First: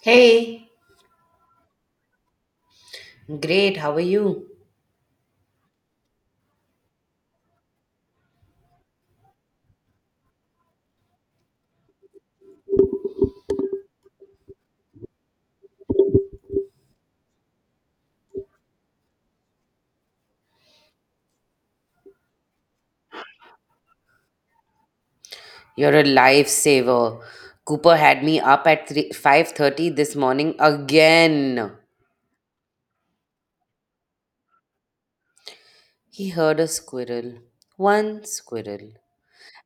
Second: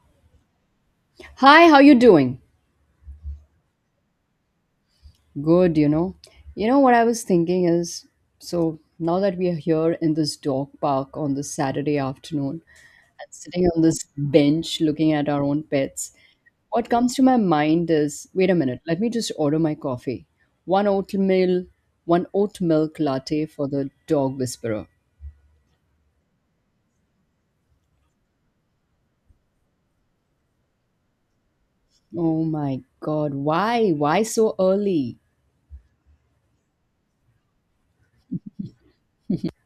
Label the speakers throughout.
Speaker 1: Hey,
Speaker 2: Hi, how you doing?
Speaker 1: great. How are you?
Speaker 2: Good, you know. You know what I was thinking is so now that we are here in this dog park on this Saturday afternoon and sitting on this bench looking at our own pets, what comes to my mind is wait a minute, let me just order my coffee. One oatmeal, one oat milk latte for the dog whisperer.
Speaker 1: You're a lifesaver. Cooper had me up at 3 5:30 this morning again.
Speaker 2: Oh my God, why? Why so early?
Speaker 1: He heard a squirrel, one squirrel,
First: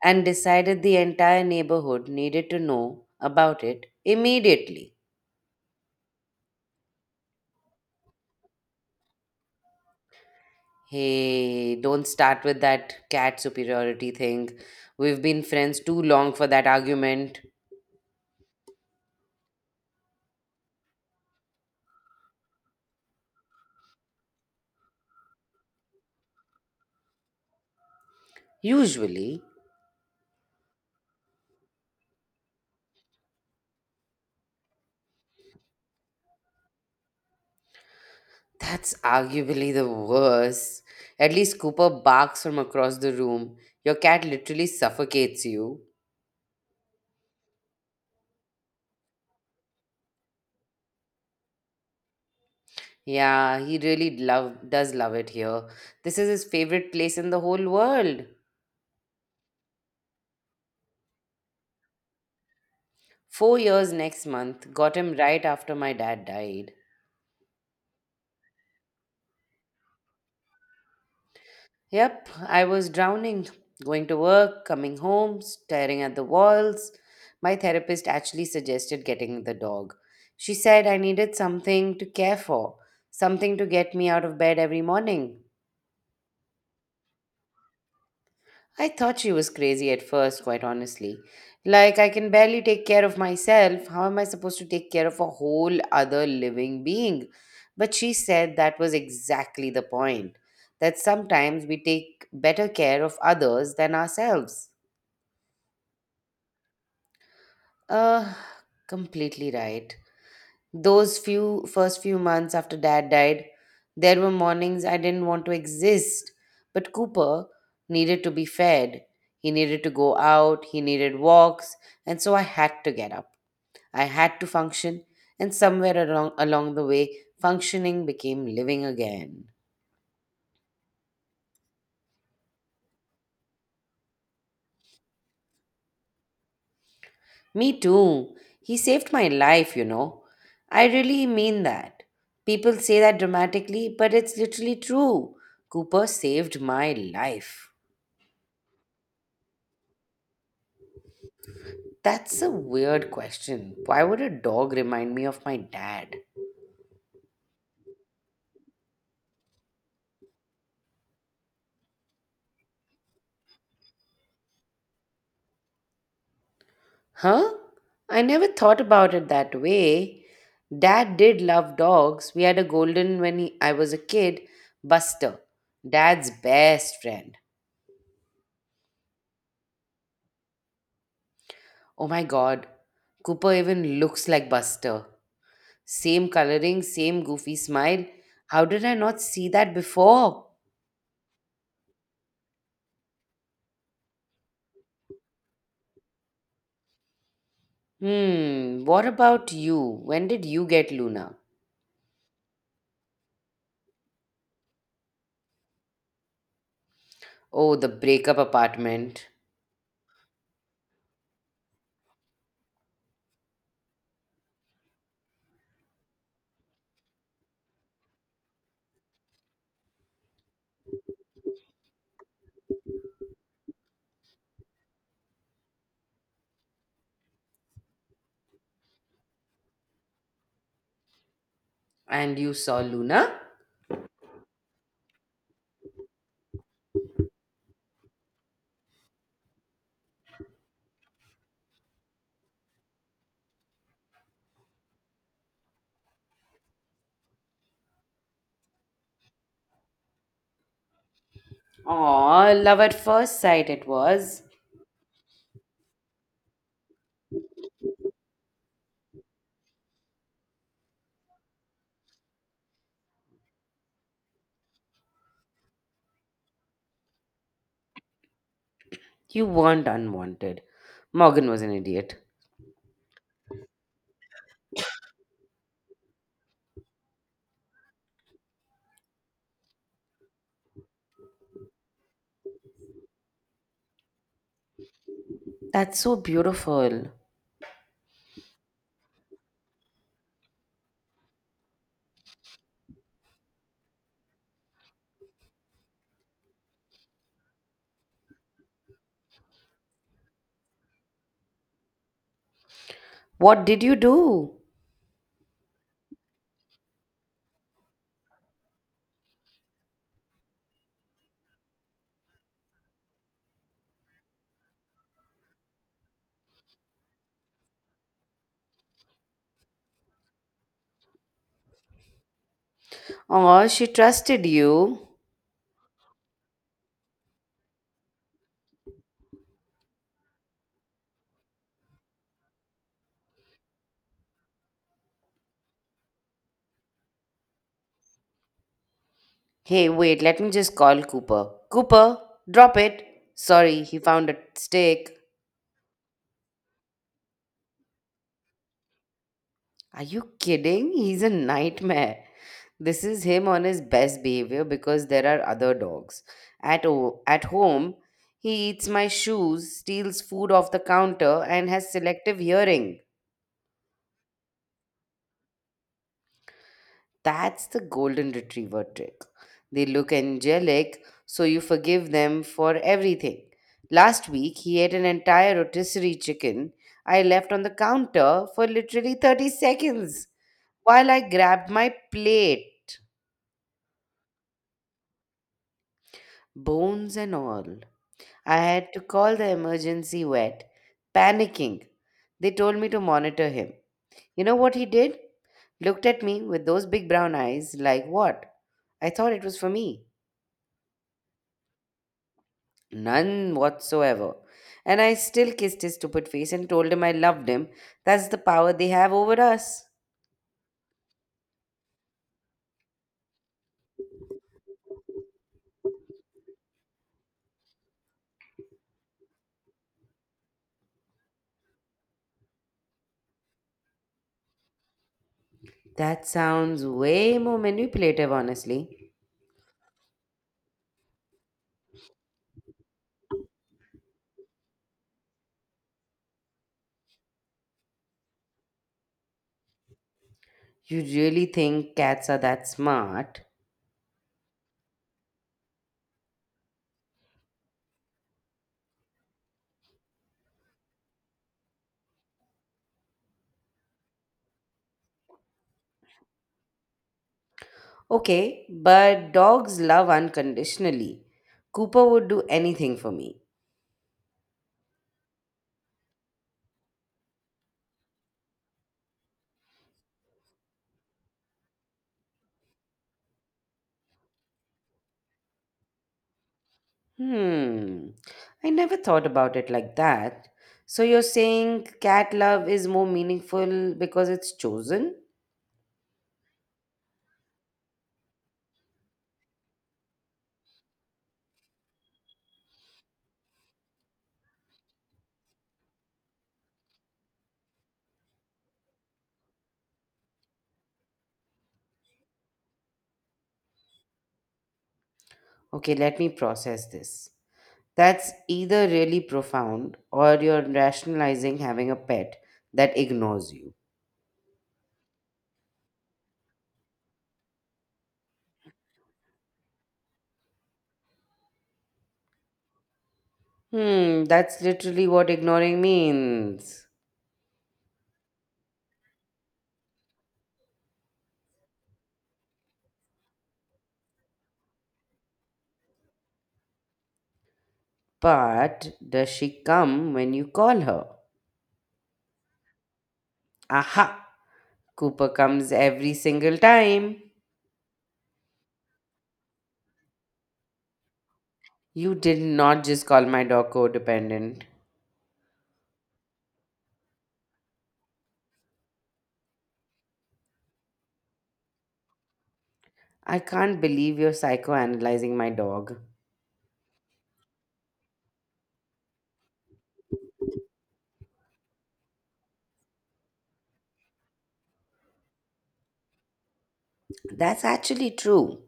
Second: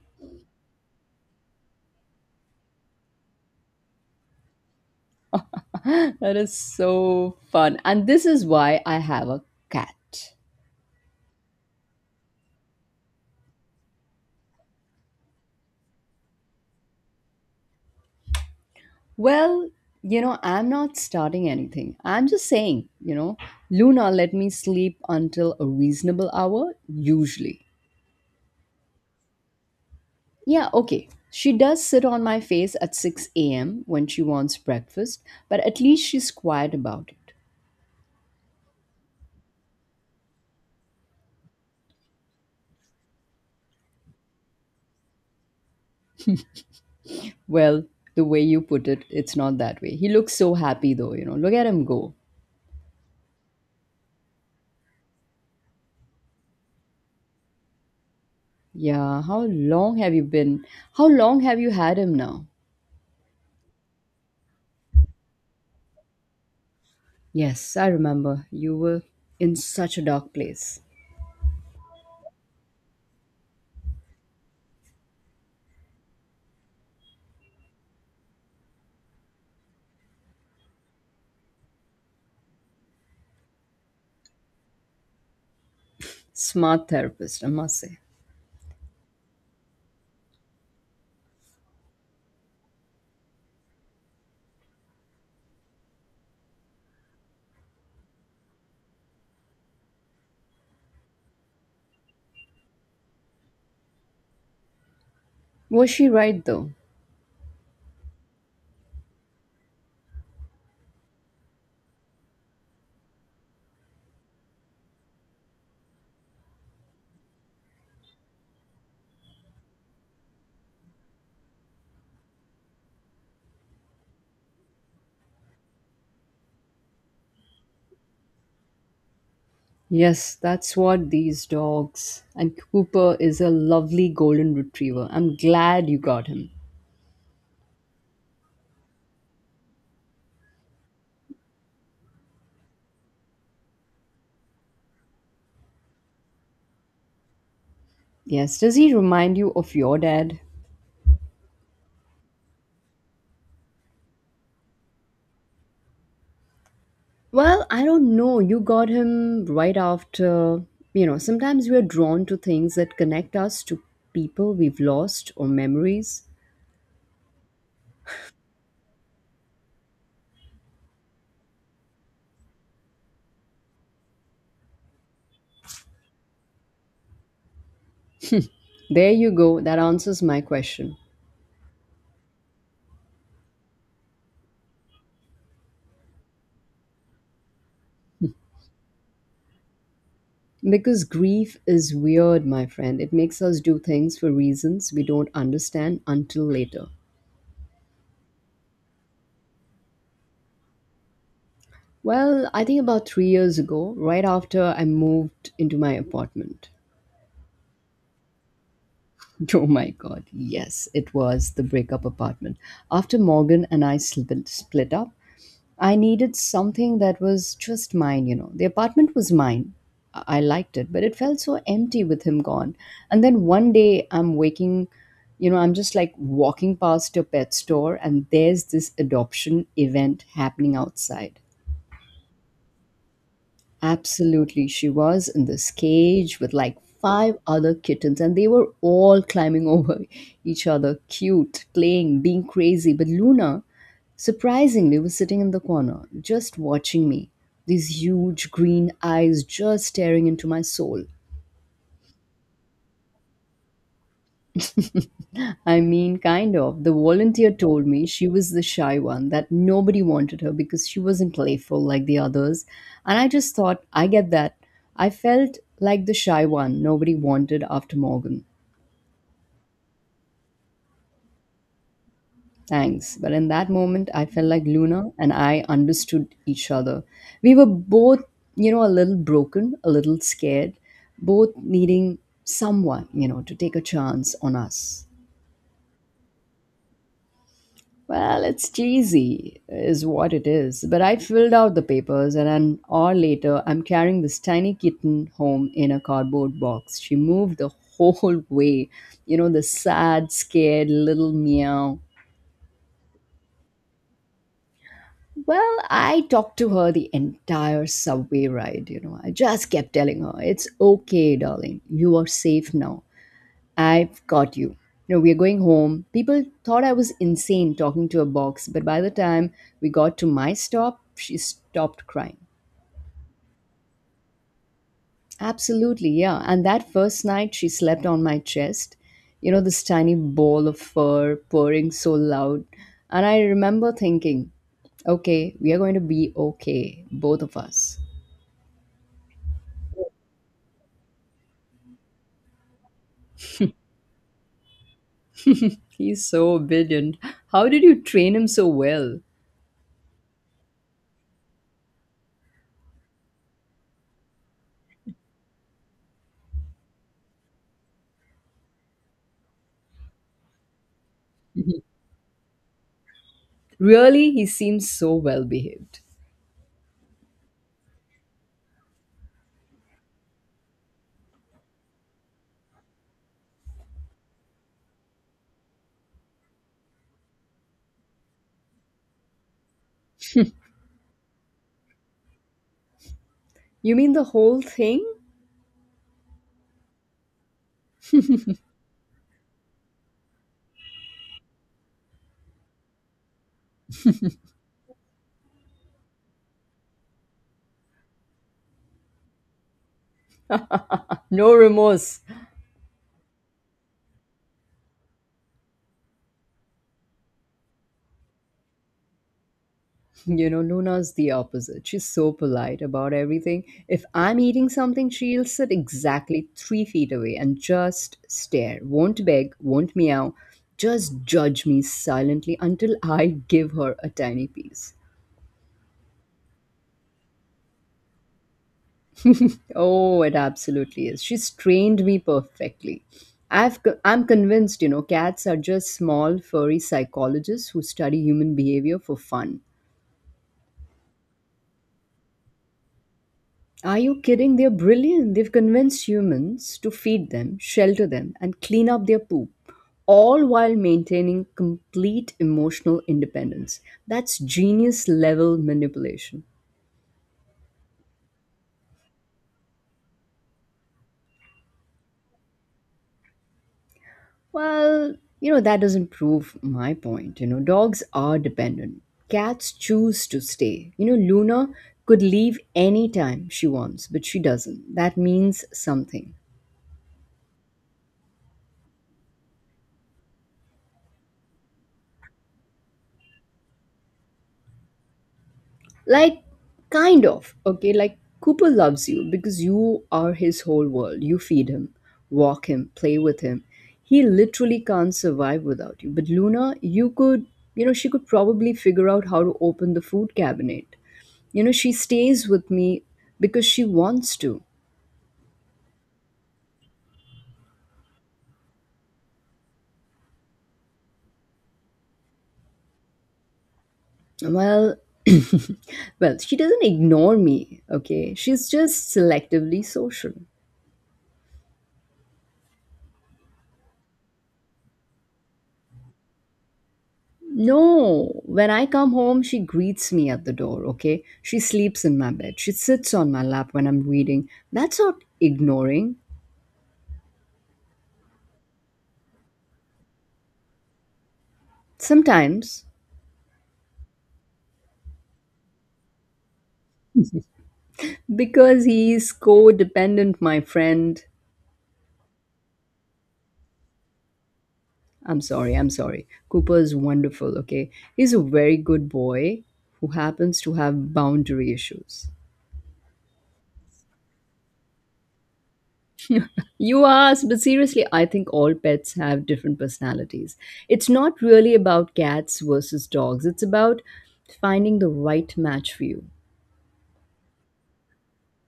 Speaker 1: and decided the entire neighborhood needed to know about it immediately.
Speaker 2: That is so fun. And this is why I have a cat.
Speaker 1: Hey, don't start with that cat superiority thing. We've been friends too long for that argument.
Speaker 2: Well, I'm not starting anything. I'm just saying, Luna let me sleep until a reasonable hour, usually.
Speaker 1: Usually,
Speaker 2: Yeah, okay. She does sit on my face at 6 a.m. when she wants breakfast, but at least she's quiet about it.
Speaker 1: that's arguably the worst. At least Cooper barks from across the room. Your cat literally suffocates you.
Speaker 2: Well, the way you put it, it's not that way. He looks so happy though, you know. Look at him go.
Speaker 1: Yeah, he really love does love it here. This is his favorite place in the whole world.
Speaker 2: Yeah, how long have you been? How long have you had him now?
Speaker 1: Four years next month. Got him right after my dad died.
Speaker 2: Yes, I remember. You were in such a dark place.
Speaker 1: Yep, I was drowning, going to work, coming home, staring at the walls. My therapist actually suggested getting the dog. She said I needed something to care for, something to get me out of bed every morning.
Speaker 2: Smart therapist, I must say.
Speaker 1: I thought she was crazy at first, quite honestly. Like, I can barely take care of myself. How am I supposed to take care of a whole other living being? But she said that was exactly the point that sometimes we take better care of others than ourselves.
Speaker 2: Was she right though?
Speaker 1: Uh, Completely right. Those few first few months after dad died, there were mornings I didn't want to exist. But Cooper needed to be fed. He needed to go out, he needed walks, and so I had to get up. I had to function, and somewhere along the way, functioning became living again.
Speaker 2: Yes, that's what these dogs. And Cooper is a lovely golden retriever. I'm glad you got him.
Speaker 1: Me too. He saved my life, you know. I really mean that. People say that dramatically, but it's literally true. Cooper saved my life.
Speaker 2: Yes, does he remind you of your dad?
Speaker 1: That's a weird question. Why would a dog remind me of my dad?
Speaker 2: Well, I don't know. You got him right after. You know, sometimes we are drawn to things that connect us to people we've lost or memories.
Speaker 1: Huh? I never thought about it that way. Dad did love dogs. We had a golden I was a kid, Buster, dad's best friend.
Speaker 2: There you go. That answers my question.
Speaker 1: Oh my god, Cooper even looks like Buster. Same coloring, same goofy smile. How did I not see that before?
Speaker 2: Because grief is weird, my friend. It makes us do things for reasons we don't understand until later.
Speaker 1: Hmm, what about you? When did you get Luna?
Speaker 2: Well, I think about 3 years ago, right after I moved into my apartment.
Speaker 1: Oh, the breakup apartment.
Speaker 2: Oh my god, yes, it was the breakup apartment. After Morgan and I sl- split up, I needed something that was just mine, you know. The apartment was mine. I liked it, but it felt so empty with him gone. And then one day I'm waking, you know, I'm just like walking past a pet store and there's this adoption event happening outside.
Speaker 1: And you saw Luna?
Speaker 2: Absolutely. She was in this cage with like five other kittens, and they were all climbing over each other, cute, playing, being crazy. But Luna, surprisingly, was sitting in the corner, just watching me, these huge green eyes just staring into my soul.
Speaker 1: Aw, love at first sight it was.
Speaker 2: I mean, kind of. The volunteer told me she was the shy one, that nobody wanted her because she wasn't playful like the others. And I just thought, I get that. I felt like the shy one nobody wanted after Morgan.
Speaker 1: You weren't unwanted. Morgan was an idiot.
Speaker 2: Thanks. But in that moment, I felt like Luna and I understood each other. We were both, you know, a little broken, a little scared, both needing someone, you know, to take a chance on us.
Speaker 1: That's so beautiful.
Speaker 2: Well, it's cheesy, is what it is. But I filled out the papers, and an hour later, I'm carrying this tiny kitten home in a cardboard box. She moved the whole way. You know, the sad, scared little meow.
Speaker 1: What did you do?
Speaker 2: Well, I talked to her the entire subway ride. You know, I just kept telling her, it's okay, darling. You are safe now. I've got you. You know, we're going home. People thought I was insane talking to a box, but by the time we got to my stop, she stopped crying.
Speaker 1: Aw, she trusted you.
Speaker 2: Absolutely, yeah. And that first night, she slept on my chest. You know, this tiny ball of fur purring so loud. And I remember thinking, okay, we are going to be okay, both of us.
Speaker 1: Hey, wait, let me just call Cooper. Cooper, drop it. Sorry, he found a stick.
Speaker 2: He's so obedient. How did you train him so well?
Speaker 1: Are you kidding? He's a nightmare. This is him on his best behavior because there are other dogs. At home, he eats my shoes, steals food off the counter, and has selective hearing.
Speaker 2: Really, he seems so well behaved.
Speaker 1: That's the golden retriever trick. They look angelic, so you forgive them for everything. Last week, he ate an entire rotisserie chicken I left on the counter for literally 30 seconds while I grabbed my plate.
Speaker 2: You mean the whole thing?
Speaker 1: Bones and all. I had to call the emergency vet, panicking. They told me to monitor him. You know what he did? Looked at me with those big brown eyes, like what? I thought it was for me.
Speaker 2: No remorse.
Speaker 1: None whatsoever. And I still kissed his stupid face and told him I loved him. That's the power they have over us.
Speaker 2: You know, Luna's the opposite. She's so polite about everything. If I'm eating something, she'll sit exactly 3 feet away and just stare. Won't beg, won't meow, just judge me silently until I give her a tiny piece.
Speaker 1: That sounds way more manipulative, honestly.
Speaker 2: Oh, it absolutely is. She's trained me perfectly. I'm convinced, you know, cats are just small, furry psychologists who study human behavior for fun.
Speaker 1: You really think cats are that smart?
Speaker 2: Are you kidding? They're brilliant. They've convinced humans to feed them, shelter them, and clean up their poop, all while maintaining complete emotional independence. That's genius level manipulation.
Speaker 1: Okay, but dogs love unconditionally. Cooper would do anything for me.
Speaker 2: Well, you know, that doesn't prove my point. You know, dogs are dependent. Cats choose to stay. You know, Luna could leave anytime she wants, but she doesn't. That means something.
Speaker 1: Hmm, I never thought about it like that. So you're saying cat love is more meaningful because it's chosen?
Speaker 2: Like, kind of, okay? Like, Cooper loves you because you are his whole world. You feed him, walk him, play with him. He literally can't survive without you. But Luna, you could, you know, she could probably figure out how to open the food cabinet. You know, she stays with me because she wants to.
Speaker 1: Okay, let me process this. That's either really profound or you're rationalizing having a pet that ignores you.
Speaker 2: Well, well, she doesn't ignore me, okay? She's just selectively social.
Speaker 1: Hmm, that's literally what ignoring means.
Speaker 2: No, when I come home, she greets me at the door, okay? She sleeps in my bed. She sits on my lap when I'm reading. That's not ignoring.
Speaker 1: But does she come when you call her?
Speaker 2: Sometimes,
Speaker 1: Aha! Cooper comes every single time.
Speaker 2: because he's codependent, my friend.
Speaker 1: You did not just call my dog codependent.
Speaker 2: I'm sorry. Cooper is wonderful, okay? He's a very good boy who happens to have boundary issues.
Speaker 1: I can't believe you're psychoanalyzing my dog.
Speaker 2: You asked, but seriously, I think all pets have different personalities. It's not really about cats versus dogs, it's about finding the right match for you.
Speaker 1: That's actually true.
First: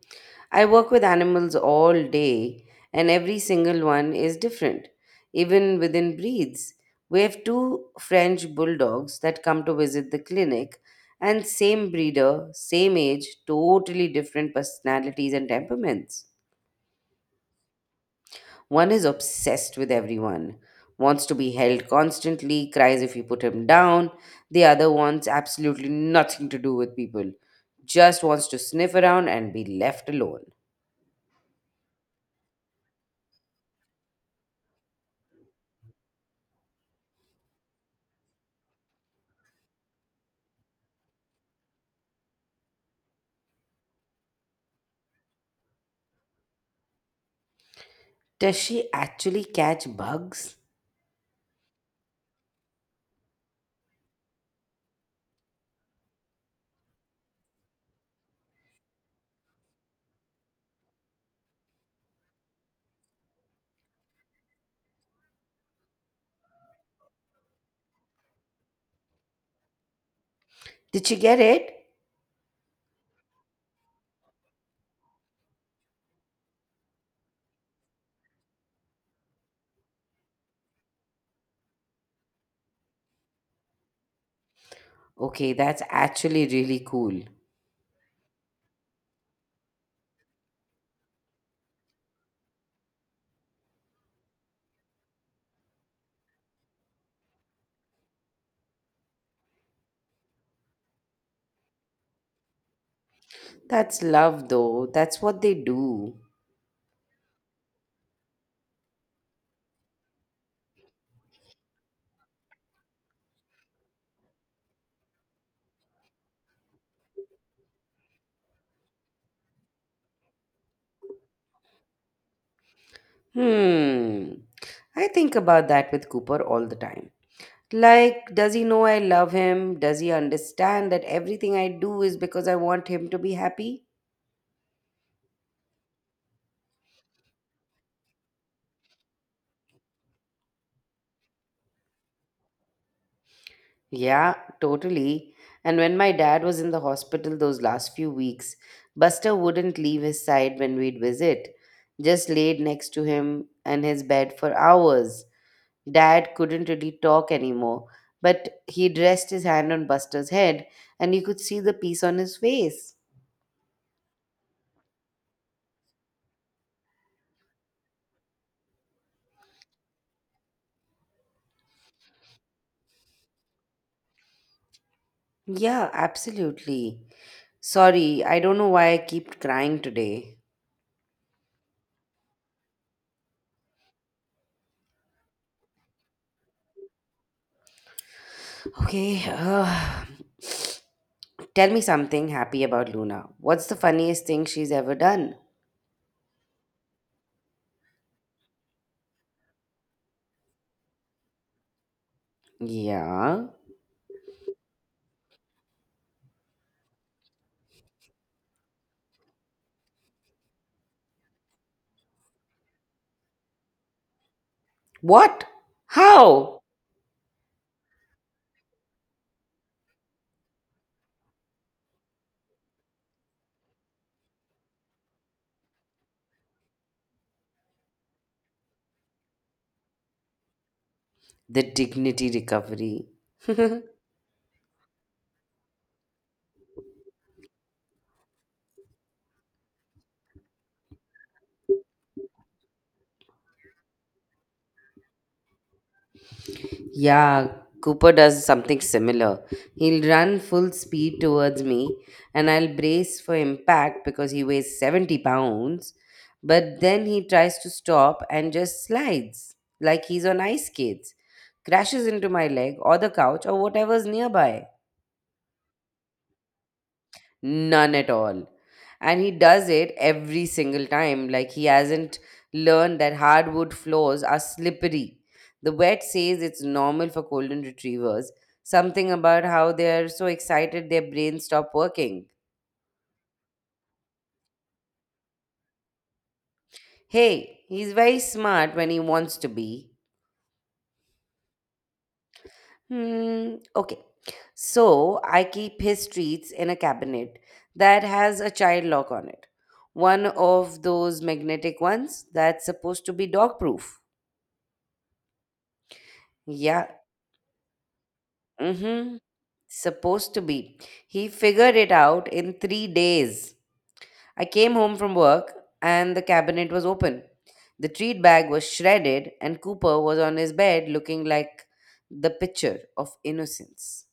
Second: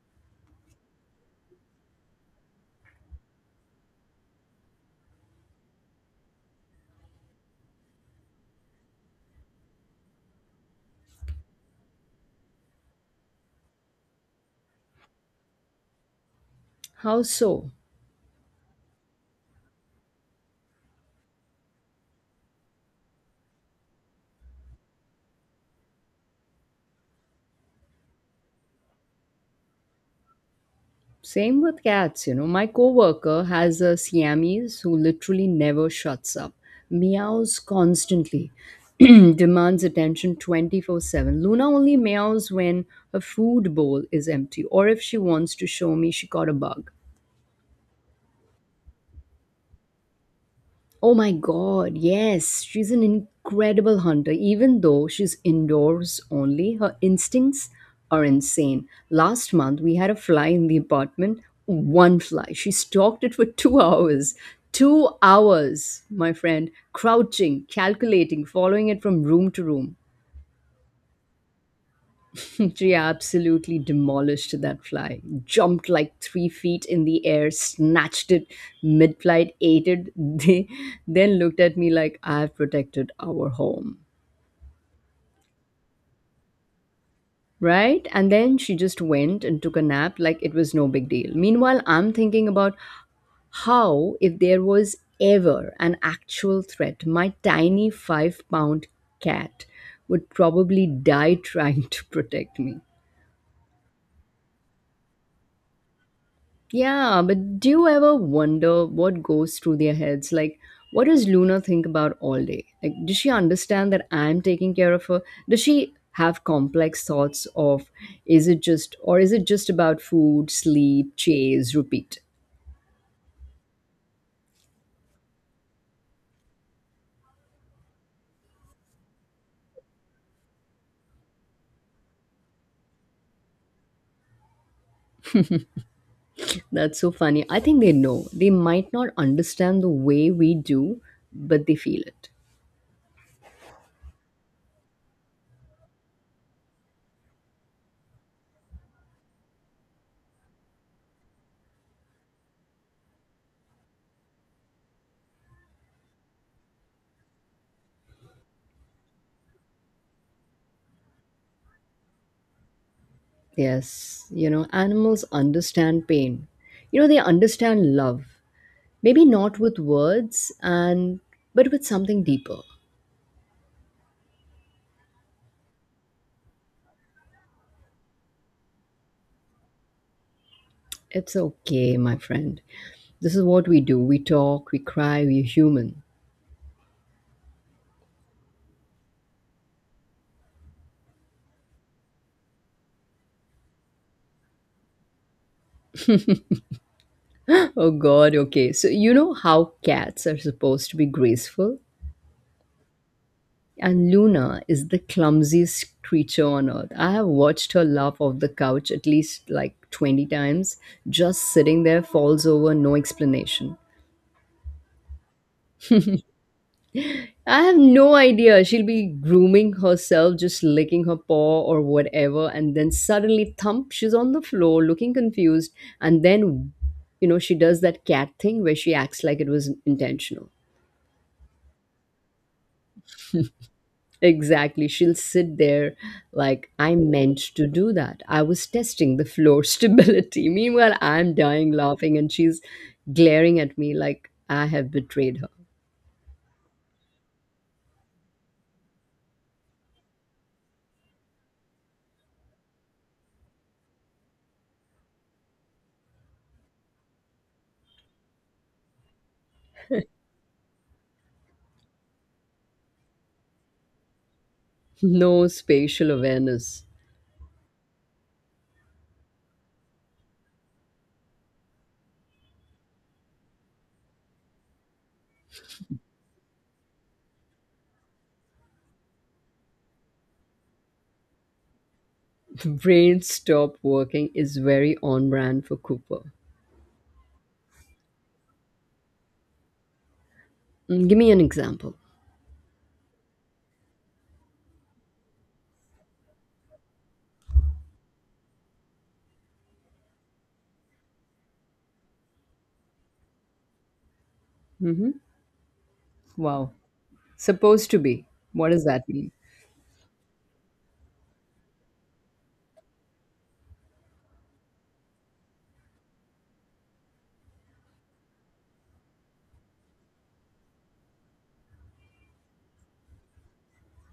Speaker 1: I work with animals all day, and every single one is different, even within breeds. We have two French bulldogs that come to visit the clinic, and same breeder, same age, totally different personalities and temperaments.
Speaker 2: How so?
Speaker 1: One is obsessed with everyone, wants to be held constantly, cries if you put him down. The other wants absolutely nothing to do with people, just wants to sniff around and be left alone.
Speaker 2: Same with cats, you know. My coworker has a Siamese who literally never shuts up, meows constantly, demands attention 24/7. Luna only meows when her food bowl is empty or if she wants to show me she caught a bug.
Speaker 1: Does she actually catch bugs?
Speaker 2: Oh my God, yes, she's an incredible hunter. Even though she's indoors only, her instincts are insane. Last month, we had a fly in the apartment. One fly. She stalked it for 2 hours. 2 hours, my friend, crouching, calculating, following it from room to room.
Speaker 1: Did she get it?
Speaker 2: Priya absolutely demolished that fly, jumped like 3 feet in the air, snatched it mid flight, ate it, then looked at me like I've protected our home.
Speaker 1: Okay, that's actually really cool.
Speaker 2: Right? And then she just went and took a nap like it was no big deal. Meanwhile, I'm thinking about how, if there was ever an actual threat, my tiny 5 pound cat would probably die trying to protect me.
Speaker 1: That's love, though. That's what they do.
Speaker 2: Yeah, but do you ever wonder what goes through their heads? Like, what does Luna think about all day? Like, does she understand that I'm taking care of her? Does she have complex thoughts of is it just about food, sleep, chase, repeat?
Speaker 1: Hmm. I think about that with Cooper all the time. Like, does he know I love him? Does he understand that everything I do is because I want him to be happy?
Speaker 2: That's so funny. I think they know. They might not understand the way we do, but they feel it.
Speaker 1: Yeah, totally. And when my dad was in the hospital those last few weeks, Buster wouldn't leave his side when we'd visit, just laid next to him and his bed for hours. Dad couldn't really talk anymore, but he'd rest his hand on Buster's head and you could see the peace on his face.
Speaker 2: Yes, you know, animals understand pain. You know, they understand love. Maybe not with words and but with something deeper.
Speaker 1: Yeah, absolutely. Sorry, I don't know why I keep crying today.
Speaker 2: It's okay, my friend. This is what we do. We talk, we cry, we're human.
Speaker 1: Okay, tell me something happy about Luna. What's the funniest thing she's ever done?
Speaker 2: Oh god, okay. So you know how cats are supposed to be graceful?
Speaker 1: Yeah.
Speaker 2: And Luna is the clumsiest creature on earth. I have watched her laugh off the couch at least like 20 times, just sitting there, falls over, no explanation.
Speaker 1: What? How?
Speaker 2: I have no idea. She'll be grooming herself, just licking her paw or whatever, and then suddenly thump, she's on the floor looking confused. And then, you know, she does that cat thing where she acts like it was intentional.
Speaker 1: The dignity recovery.
Speaker 2: Exactly. She'll sit there like, I meant to do that. I was testing the floor stability. Meanwhile, I'm dying laughing, and she's glaring at me like I have betrayed her.
Speaker 1: Yeah, Cooper does something similar. He'll run full speed towards me, and I'll brace for impact because he weighs 70 pounds. But then he tries to stop and just slides like he's on ice skates, crashes into my leg or the couch or whatever's nearby.
Speaker 2: No spatial awareness.
Speaker 1: None at all. And he does it every single time. Like he hasn't learned that hardwood floors are slippery. The vet says it's normal for golden retrievers. Something about how they're so excited their brains stop working.
Speaker 2: Brain stop working is very on brand for Cooper.
Speaker 1: Hey, he's very smart when he wants to be.
Speaker 2: Mm, give me an example.
Speaker 1: Hmm, okay. So I keep his treats in a cabinet that has a child lock on it. One of those magnetic ones that's supposed to be dog proof.
Speaker 2: Hmm. Wow.
Speaker 1: Yeah.
Speaker 2: Supposed to be. What does that
Speaker 1: Mm-hmm.
Speaker 2: mean?
Speaker 1: Supposed to be. He figured it out in three days. I came home from work and the cabinet was open. The treat bag was shredded, and Cooper was on his bed looking like the picture of innocence.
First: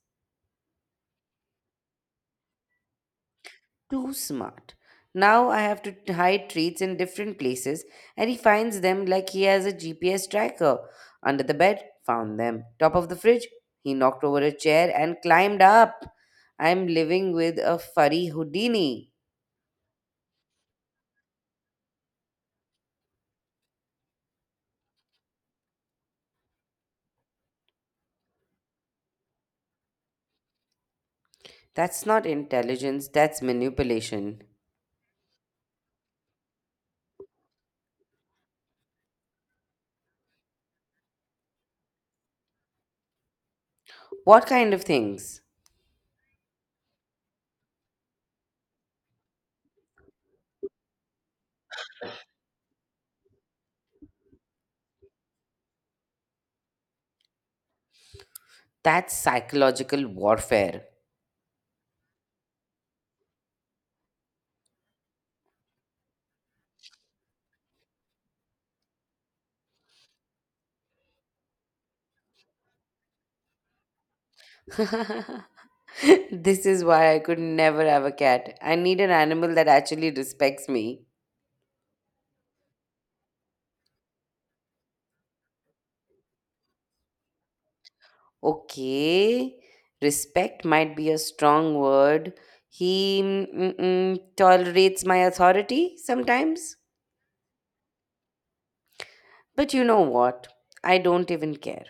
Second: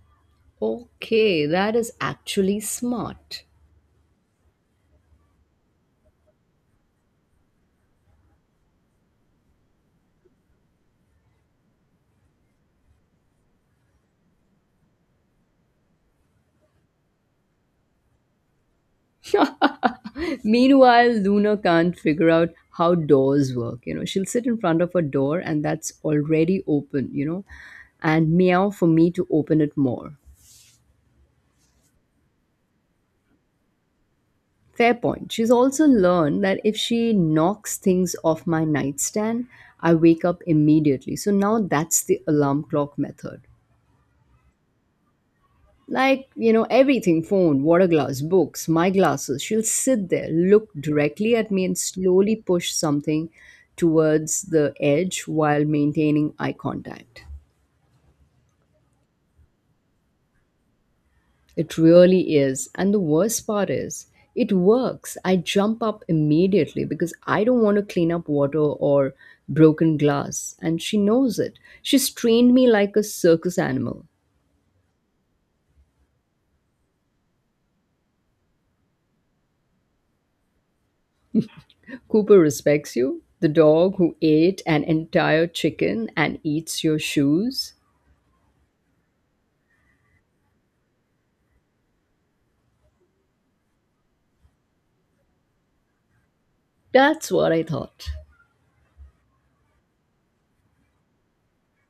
Speaker 2: Okay, that is actually smart.
Speaker 1: Too smart. Now I have to hide treats in different places, and he finds them like he has a GPS tracker. Under the bed, found them. Top of the fridge, he knocked over a chair and climbed up. I'm living with a furry Houdini.
Speaker 2: Meanwhile, Luna can't figure out how doors work. You know, she'll sit in front of a door and that's already open, you know, and meow for me to open it more.
Speaker 1: That's not intelligence, that's manipulation.
Speaker 2: Fair point. She's also learned that if she knocks things off my nightstand, I wake up immediately. So now that's the alarm clock method.
Speaker 1: What kind of things?
Speaker 2: Like, you know, everything phone, water glass, books, my glasses. She'll sit there, look directly at me, and slowly push something towards the edge while maintaining eye contact.
Speaker 1: That's psychological warfare.
Speaker 2: It really is. And the worst part is, it works. I jump up immediately because I don't want to clean up water or broken glass. And she knows it. She's trained me like a circus animal.
Speaker 1: This is why I could never have a cat. I need an animal that actually respects me.
Speaker 2: Cooper respects you, the dog who ate an entire chicken and eats your shoes.
Speaker 1: Okay, respect might be a strong word. He tolerates my authority sometimes.
Speaker 2: That's what I thought.
Speaker 1: But you know what? I don't even care.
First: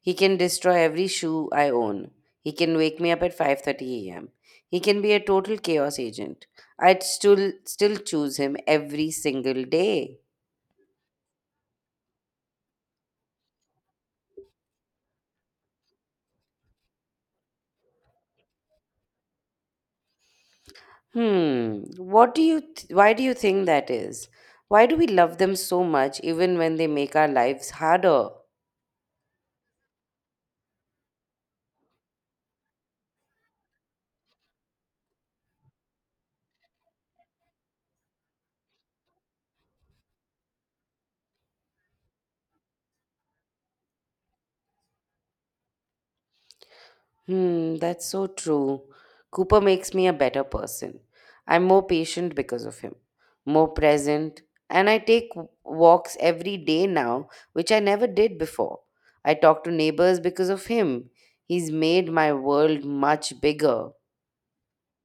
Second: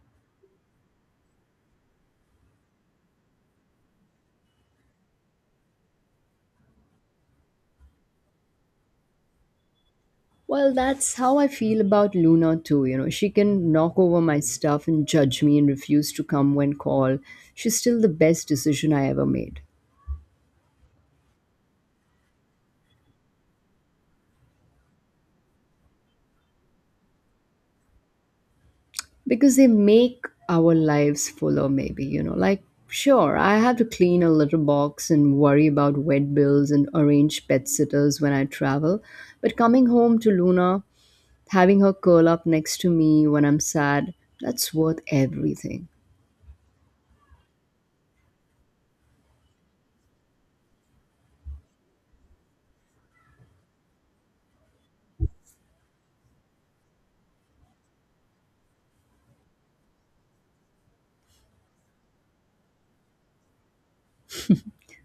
Speaker 1: He can destroy every shoe I own. He can wake me up at 5:30 a.m. He can be a total chaos agent. I'd still choose him every single day.
Speaker 2: Well, that's how I feel about Luna too. You know, she can knock over my stuff and judge me and refuse to come when called. She's still the best decision I ever made.
Speaker 1: Hmm, what do you th- why do you think that is? Why do we love them so much even when they make our lives harder?
Speaker 2: Because they make our lives fuller maybe, like sure, I have to clean a litter box and worry about vet bills and arrange pet sitters when I travel. But coming home to Luna, having her curl up next to me when I'm sad, that's worth everything.
Speaker 1: Hmm, that's so true. Cooper makes me a better person. I'm more patient because of him, more present, and I take walks every day now, which I never did before. I talk to neighbors because of him. He's made my world much bigger.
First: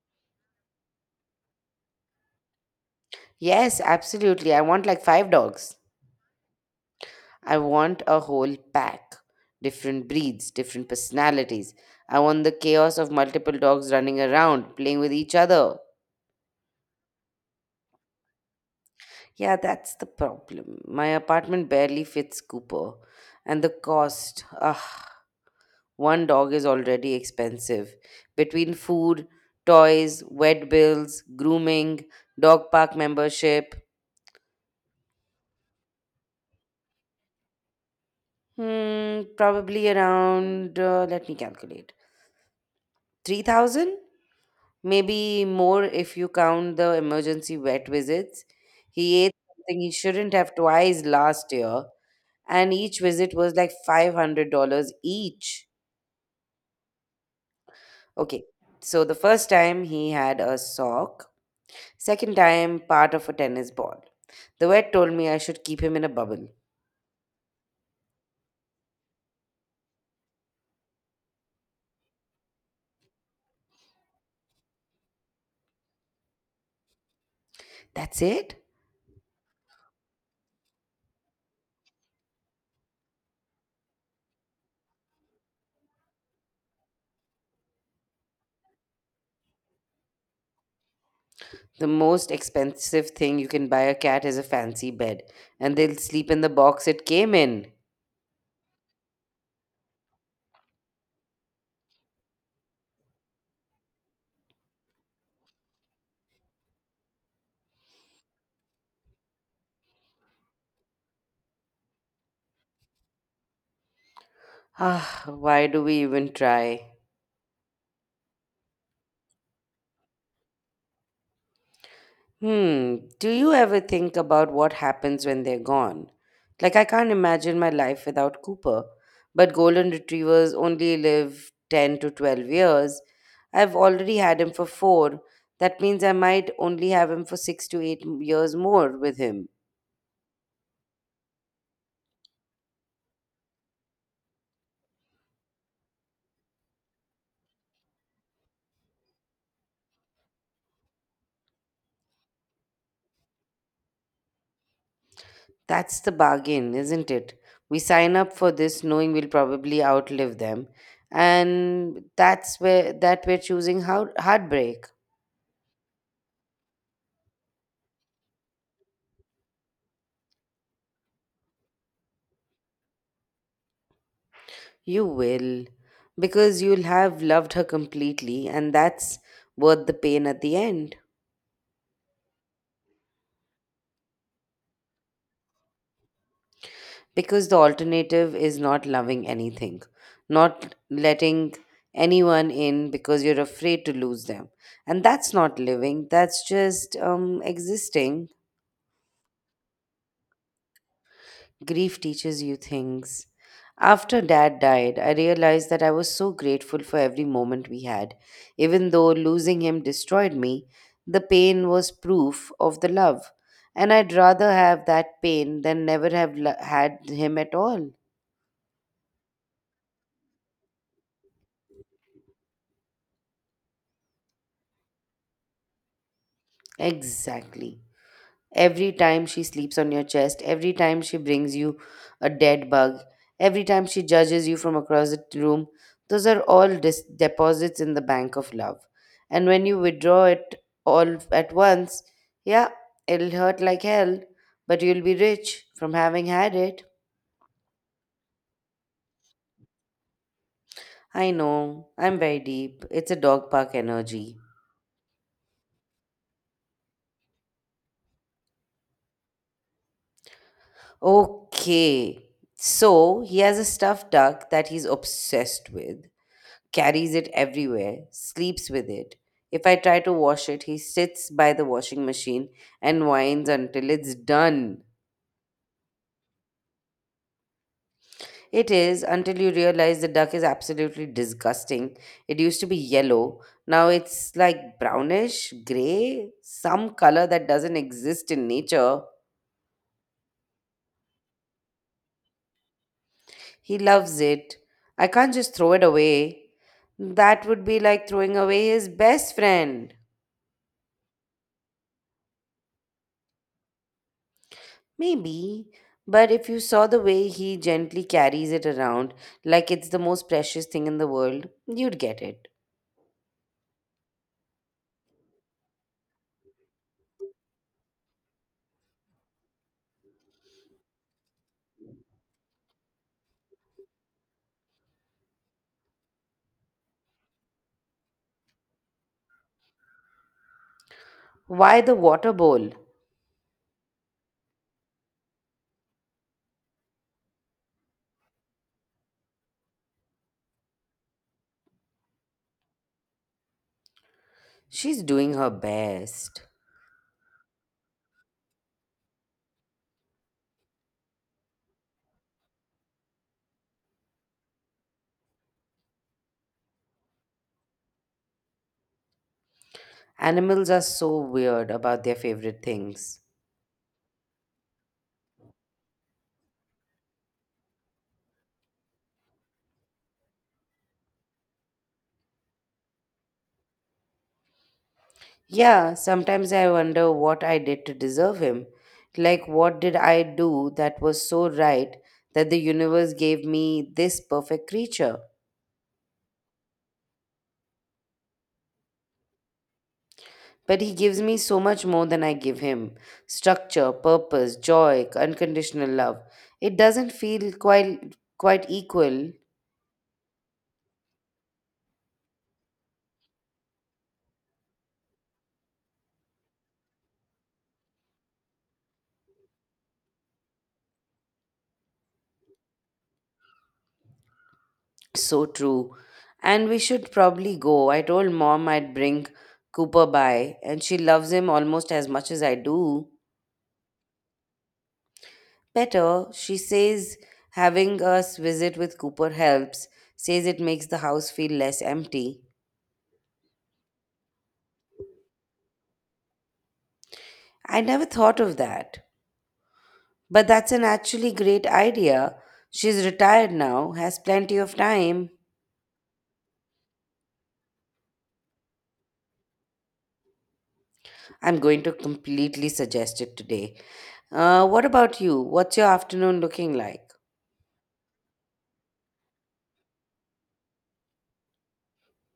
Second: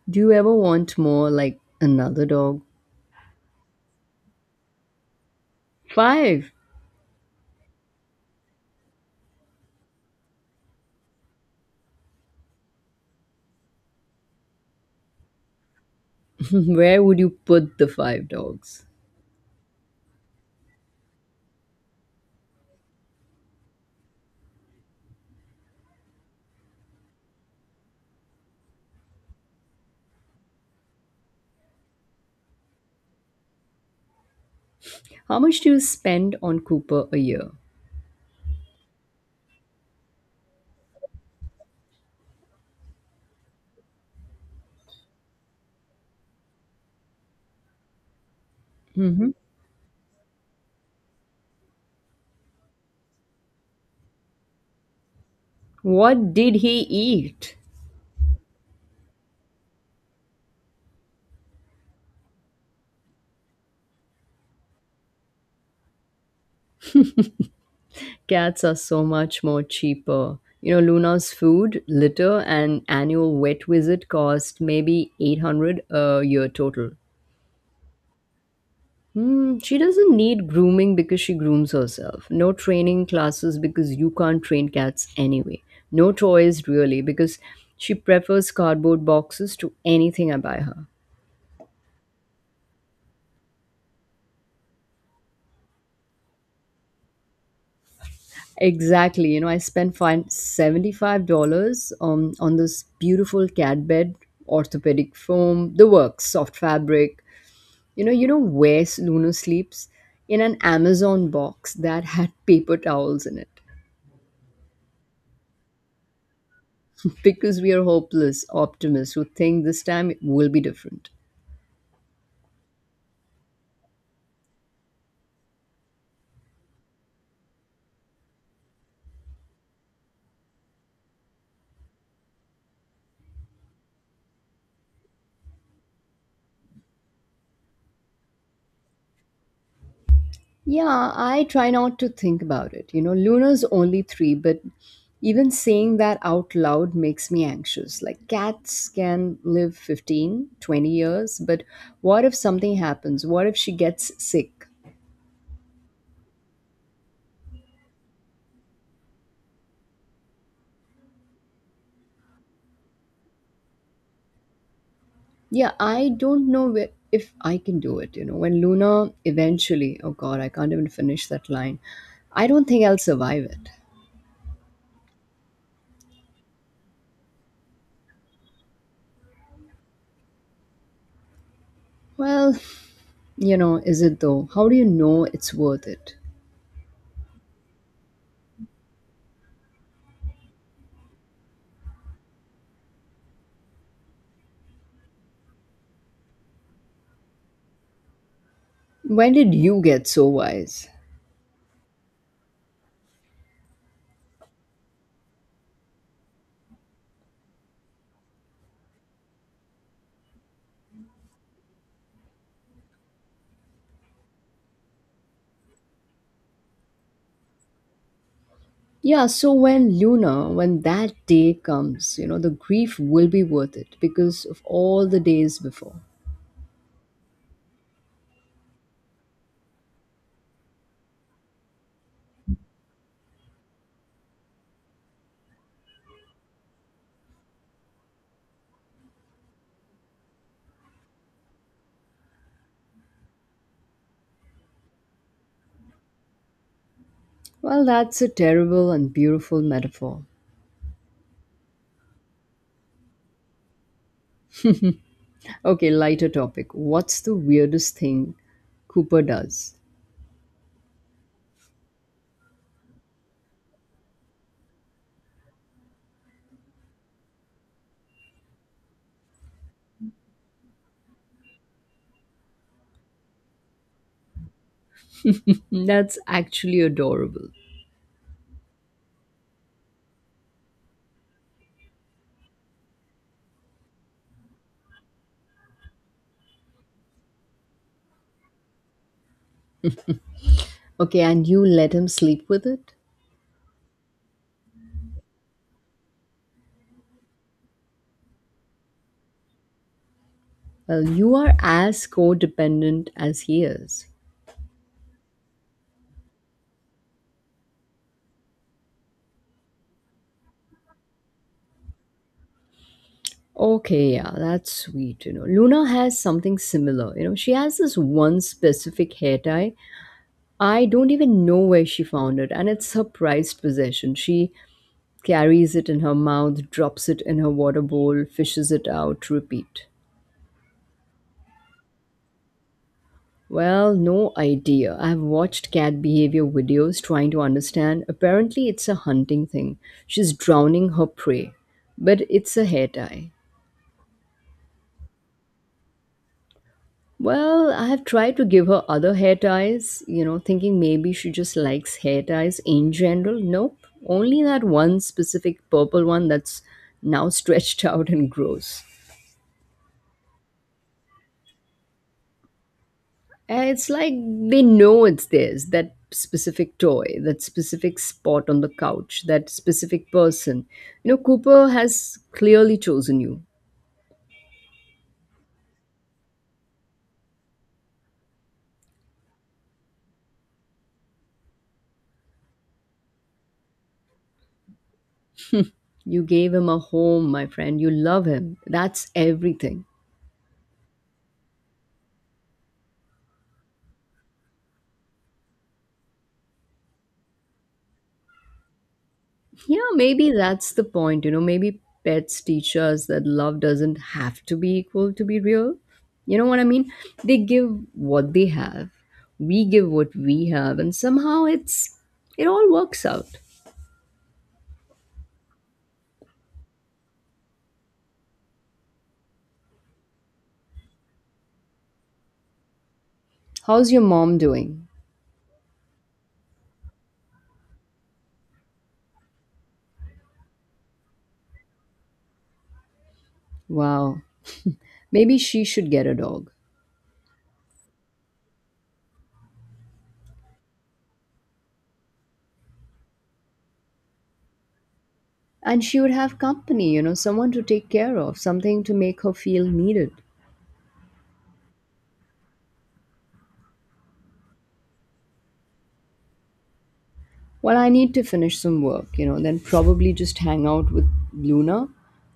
Speaker 2: Do you ever want more, like another dog?
Speaker 1: Yes, absolutely. I want like five dogs.
Speaker 2: Five?
Speaker 1: I want a whole pack. Different breeds, different personalities. I want the chaos of multiple dogs running around, playing with each other.
Speaker 2: Where would you put the five dogs?
Speaker 1: Yeah, that's the problem. My apartment barely fits Cooper, and the cost, ah, one dog is already expensive. Between food, toys, vet bills, grooming, dog park membership,
Speaker 2: How much do you spend on Cooper a year?
Speaker 1: hmm, probably around, let me calculate, 3,000? Maybe more if you count the emergency vet visits. He
Speaker 2: Hmm.
Speaker 1: ate something he shouldn't have twice last year, and each visit was like $500 each.
Speaker 2: What did he eat?
Speaker 1: Okay. So the first time he had a sock, second time part of a tennis ball. The vet told me I should keep him in a bubble.
Speaker 2: Cats are so much more cheaper. You know, Luna's food, litter, and annual vet visit cost maybe 800 a year total.
Speaker 1: That's it?
Speaker 2: Hmm, she doesn't need grooming because she grooms herself. No training classes because you can't train cats anyway. No toys really because she prefers cardboard boxes to anything I buy her.
Speaker 1: The most expensive thing you can buy a cat is a fancy bed, and they'll sleep in the box it came in.
Speaker 2: Exactly. You know, I spent fine $75 on this beautiful cat bed, orthopedic foam, the works, soft fabric. You know where Luna sleeps? In an Amazon box that had paper towels in it.
Speaker 1: Ah, why do we even try?
Speaker 2: Because we are hopeless optimists who think this time it will be different.
Speaker 1: Hmm. Do you ever think about what happens when they're gone? Like, I can't imagine my life without Cooper, but golden retrievers only live 10 to 12 years. I've already had him for four. That means I might only have him for six to eight m- years more with him.
Speaker 2: Yeah, I try not to think about it. You know, Luna's only three, but even saying that out loud makes me anxious. Like, cats can live 15, 20 years, but what if something happens? What if she gets sick?
Speaker 1: That's the bargain, isn't it? We sign up for this knowing we'll probably outlive them. And that's where that we're choosing how heartbreak.
Speaker 2: Yeah, I don't know if I can do it. You know, when Luna eventually, oh God, I can't even finish that line. I don't think I'll survive it.
Speaker 1: You will, because you'll have loved her completely, and that's worth the pain at the end.
Speaker 2: Well, you know, is it though? How do you know it's worth it?
Speaker 1: Because the alternative is not loving anything, not letting anyone in because you're afraid to lose them. And that's not living, that's just existing.
Speaker 2: When did you get so wise?
Speaker 1: Grief teaches you things. After dad died, I realized that I was so grateful for every moment we had. Even though losing him destroyed me, the pain was proof of the love. And I'd rather have that pain than never have lo- had him at all.
Speaker 2: Yeah, so when Luna, when that day comes, you know, the grief will be worth it because of all the days before.
Speaker 1: Exactly. Every time she sleeps on your chest, every time she brings you a dead bug, every time she judges you from across the room, those are all deposits in the bank of love. And when you withdraw it all at once, yeah, it'll hurt like hell, but you'll be rich from having had it.
Speaker 2: Well, that's a terrible and beautiful metaphor.
Speaker 1: I know, I'm very deep. It's a dog park energy.
Speaker 2: Okay, lighter topic. What's the weirdest thing Cooper does?
Speaker 1: Okay, so he has a stuffed duck that he's obsessed with. Carries it everywhere, sleeps with it. If I try to wash it, he sits by the washing machine and whines until it's done.
Speaker 2: That's actually adorable.
Speaker 1: It is until you realize the duck is absolutely disgusting. It used to be yellow, now it's like brownish, gray, some color that doesn't exist in nature.
Speaker 2: Okay, and you let him sleep with it?
Speaker 1: He loves it. I can't just throw it away. That would be like throwing away his best friend.
Speaker 2: Well, you are as codependent as he is.
Speaker 1: Maybe, but if you saw the way he gently carries it around like it's the most precious thing in the world, you'd get it.
Speaker 2: Okay, yeah, that's sweet. You know, Luna has something similar. You know, she has this one specific hair tie. I don't even know where she found it, and it's her prized possession. She carries it in her mouth, drops it in her water bowl, fishes it out, repeat.
Speaker 1: Why the water bowl?
Speaker 2: Well, no idea. I've watched cat behavior videos trying to understand. Apparently, it's a hunting thing. She's drowning her prey, but it's a hair tie.
Speaker 1: She's doing her best.
Speaker 2: Well, I have tried to give her other hair ties, you know, thinking maybe she just likes hair ties in general. Nope, only that one specific purple one that's now stretched out and gross.
Speaker 1: Animals are so weird about their favorite things.
Speaker 2: It's like they know it's theirs, that specific toy, that specific spot on the couch, that specific person. You know, Cooper has clearly chosen you.
Speaker 1: Yeah, sometimes I wonder what I did to deserve him. Like, what did I do that was so right that the universe gave me this perfect creature?
Speaker 2: You gave him a home, my friend. You love him. That's everything.
Speaker 1: But he gives me so much more than I give him: structure, purpose, joy, unconditional love. It doesn't feel quite equal.
Speaker 2: Yeah, maybe that's the point. You know, maybe pets teach us that love doesn't have to be equal to be real. You know what I mean? They give what they have, we give what we have, and somehow it all works out.
Speaker 1: So true. And we should probably go. I told Mom I'd bring Cooper by, and she loves him almost as much as I do.
Speaker 2: How's your mom doing?
Speaker 1: Better, she says, having us visit with Cooper helps, says it makes the house feel less empty.
Speaker 2: Wow. Maybe she should get a dog.
Speaker 1: I never thought of that. But that's an actually great idea. She's retired now, has plenty of time.
Speaker 2: And she would have company, you know, someone to take care of, something to make her feel needed.
Speaker 1: I'm going to completely suggest it today. What about you? What's your afternoon looking like?
Speaker 2: Well, I need to finish some work, you know, then probably just hang out with Luna.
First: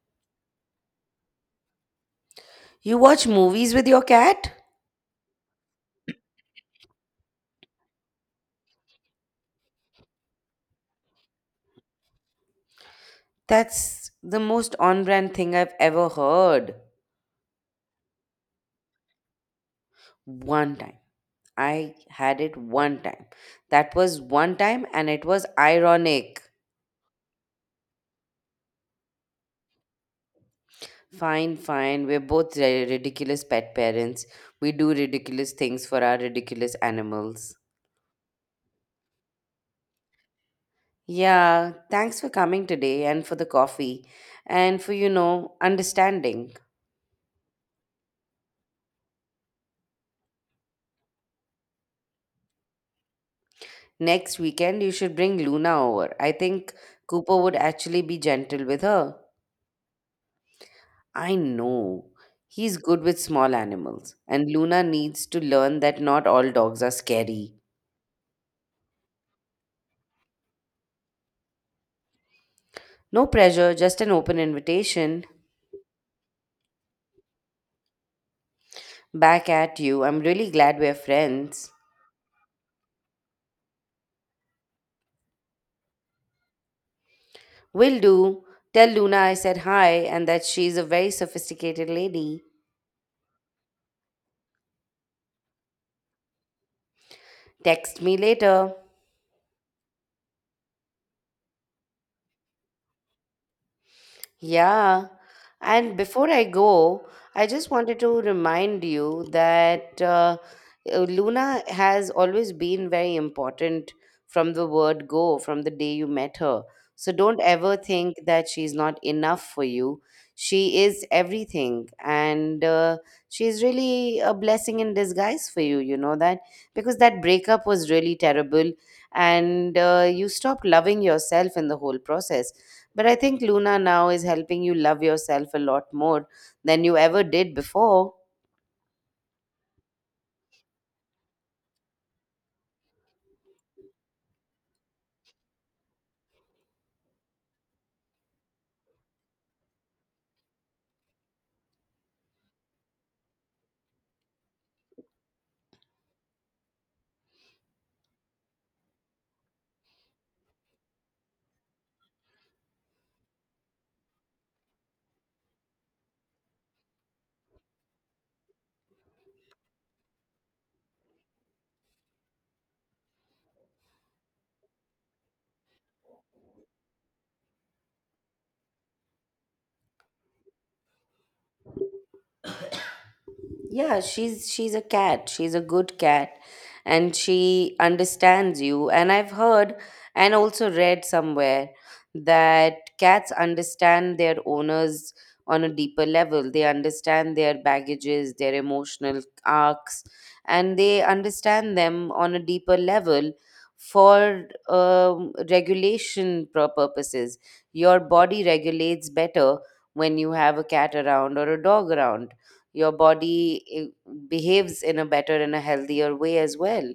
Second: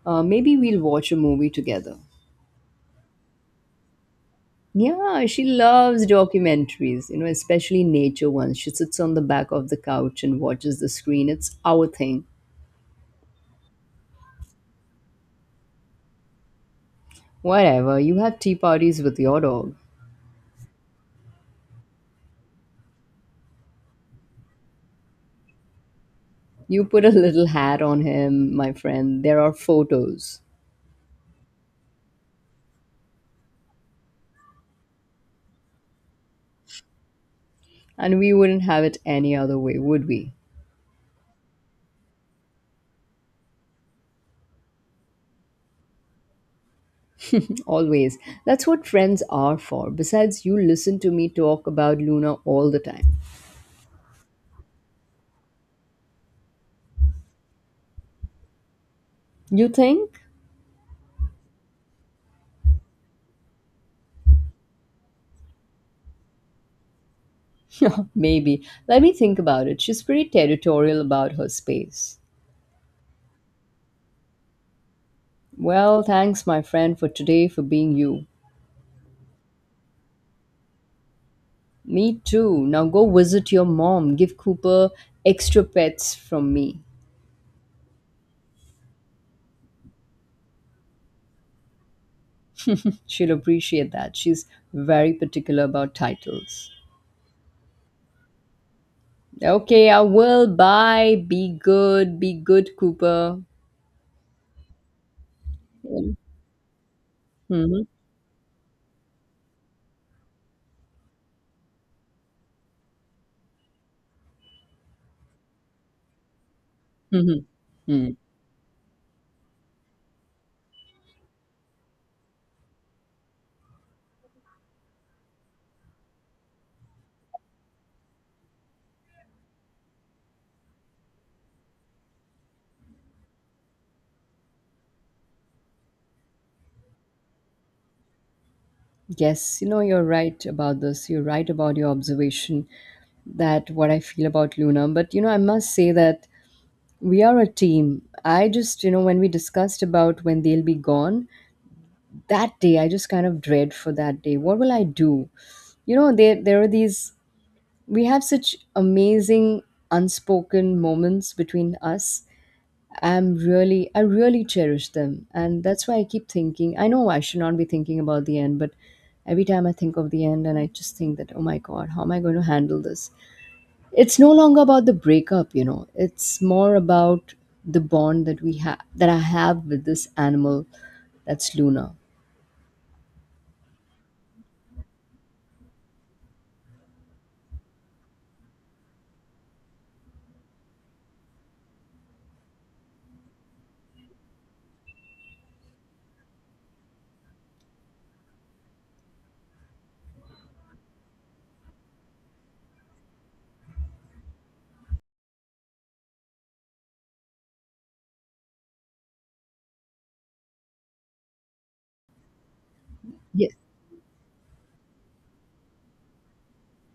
Speaker 2: Maybe we'll watch a movie together.
Speaker 1: You watch movies with your cat?
Speaker 2: Yeah, she loves documentaries, you know, especially nature ones. She sits on the back of the couch and watches the screen. It's our thing.
Speaker 1: That's the most on brand thing I've ever heard.
Speaker 2: Whatever, you have tea parties with your dog.
Speaker 1: One time. I had it one time. That was one time, and it was ironic.
Speaker 2: You put a little hat on him, my friend. There are photos.
Speaker 1: Fine, fine. We're both ridiculous pet parents. We do ridiculous things for our ridiculous animals.
Speaker 2: And we wouldn't have it any other way, would we?
Speaker 1: Yeah, thanks for coming today and for the coffee and for, you know, understanding.
Speaker 2: Always. That's what friends are for. Besides, you listen to me talk about Luna all the time.
Speaker 1: Next weekend, you should bring Luna over. I think Cooper would actually be gentle with her.
Speaker 2: You think?
Speaker 1: I know. He's good with small animals, and Luna needs to learn that not all dogs are scary.
Speaker 2: Maybe. Let me think about it. She's pretty territorial about her space.
Speaker 1: No pressure, just an open invitation.
Speaker 2: Well, thanks, my friend, for today, for being you.
Speaker 1: Back at you. I'm really glad we're friends.
Speaker 2: Me too. Now go visit your mom. Give Cooper extra pets from me.
Speaker 1: Will do. Tell Luna I said hi and that she's a very sophisticated lady.
Speaker 2: She'll appreciate that. She's very particular about titles.
Speaker 1: Text me later.
Speaker 2: Okay, I will. Bye. Be good. Be good, Cooper.
Speaker 1: Yeah. And
Speaker 2: Mm-hmm.
Speaker 1: before I go, I just wanted to remind you that Luna has always been very important from the word go, from the day you met her. So
Speaker 2: Mm-hmm.
Speaker 1: don't ever
Speaker 2: Mm.
Speaker 1: think that she's not enough for you. She is everything. And she's really a blessing in disguise for you, you know that? Because that breakup was really terrible. And you stopped loving yourself in the whole process, but I think Luna now is helping you love yourself a lot more than you ever did before.
Speaker 2: Yes, you know, you're right about this. You're right about your observation that what I feel about Luna. But, you know, I must say that we are a team. I just, you know, when we discussed about when they'll be gone, that day, I just kind of dread for that day. What will I do? You know, there are these, we have such amazing unspoken moments between us. I'm really, I really cherish them. And that's why I keep thinking. I know I should not be thinking about the end, but every time I think of the end and I just think that, oh my God, how am I going to handle this? It's no longer about the breakup, you know, it's more about the bond that we have, that I have with this animal, that's Luna.
Speaker 1: Yeah, she's a cat, she's a good cat, and she understands you. And I've heard and also read somewhere that cats understand their owners on a deeper level. They understand their baggages, their emotional arcs, and they understand them on a deeper level for regulation purposes. Your body regulates better when you have a cat around or a dog around. Your
Speaker 2: Yes.
Speaker 1: body behaves in a better and a healthier way as well.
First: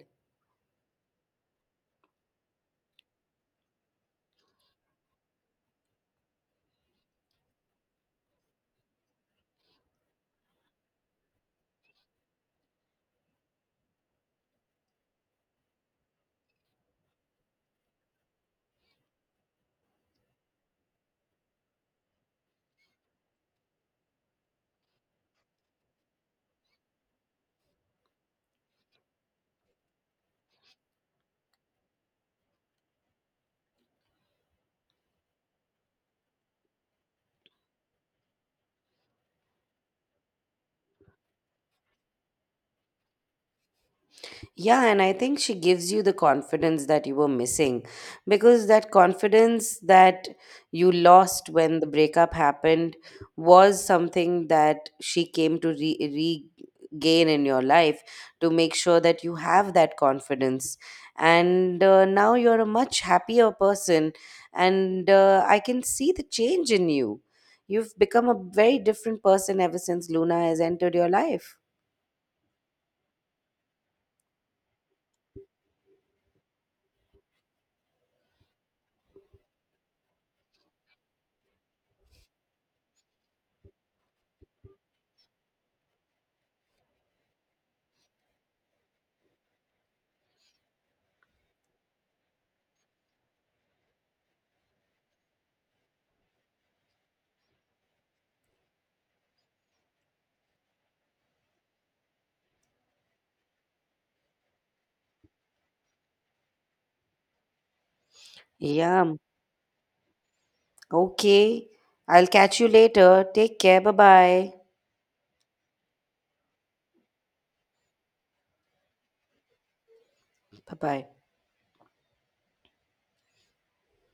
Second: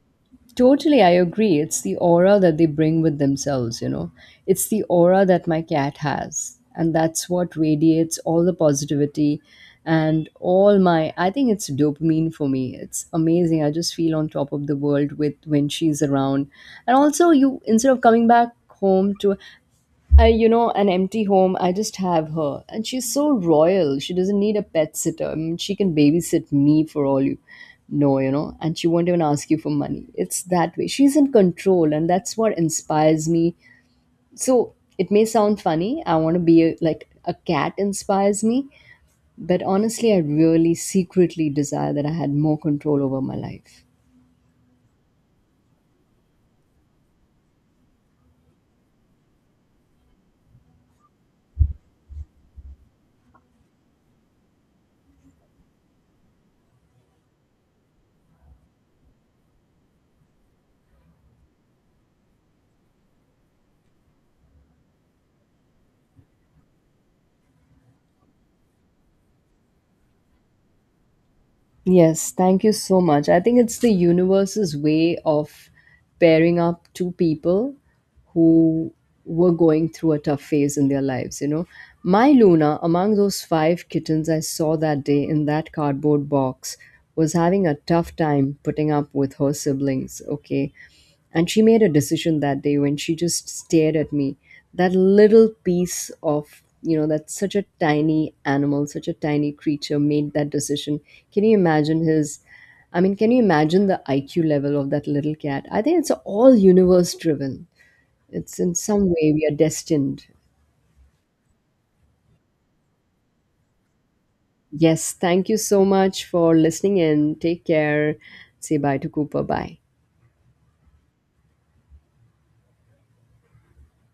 Speaker 2: Totally, I agree. It's the aura that they bring with themselves, you know. It's the aura that my cat has. And that's what radiates all the positivity and all my. I think it's dopamine for me. It's amazing. I just feel on top of the world with when she's around. And also, you instead of coming back home to. I, you know, an empty home, I just have her. And she's so royal. She doesn't need a pet sitter. I mean, she can babysit me for all you know, and she won't even ask you for money. It's that way. She's in control, and that's what inspires me. So it may sound funny. I want to be like a cat inspires me. But honestly, I really secretly desire that I had more control over my life.
Speaker 1: Yeah, and I think she gives you the confidence that you were missing, because that confidence that you lost when the breakup happened was something that she came to regain in your life, to make sure that you have that confidence. And now you're a much happier person, and I can see the change in you. You've become a very different person ever since Luna has entered your life.
Speaker 2: Yes, thank you so much. I think it's the universe's way of pairing up two people who were going through a tough phase in their lives, you know. My Luna, among those 5 kittens I saw that day in that cardboard box, was having a tough time putting up with her siblings, okay? And she made a decision that day when she just stared at me, that little piece of, you know, that such a tiny animal, such a tiny creature made that decision. Can you imagine his, I mean, can you imagine the IQ level of that little cat? I think it's all universe driven. It's in some
Speaker 1: Yeah.
Speaker 2: way we are destined.
Speaker 1: Okay. I'll catch you later. Take care. Bye bye.
Speaker 2: Yes, thank you so much for listening in. Take care. Say bye to Cooper. Bye.
Speaker 1: Bye bye.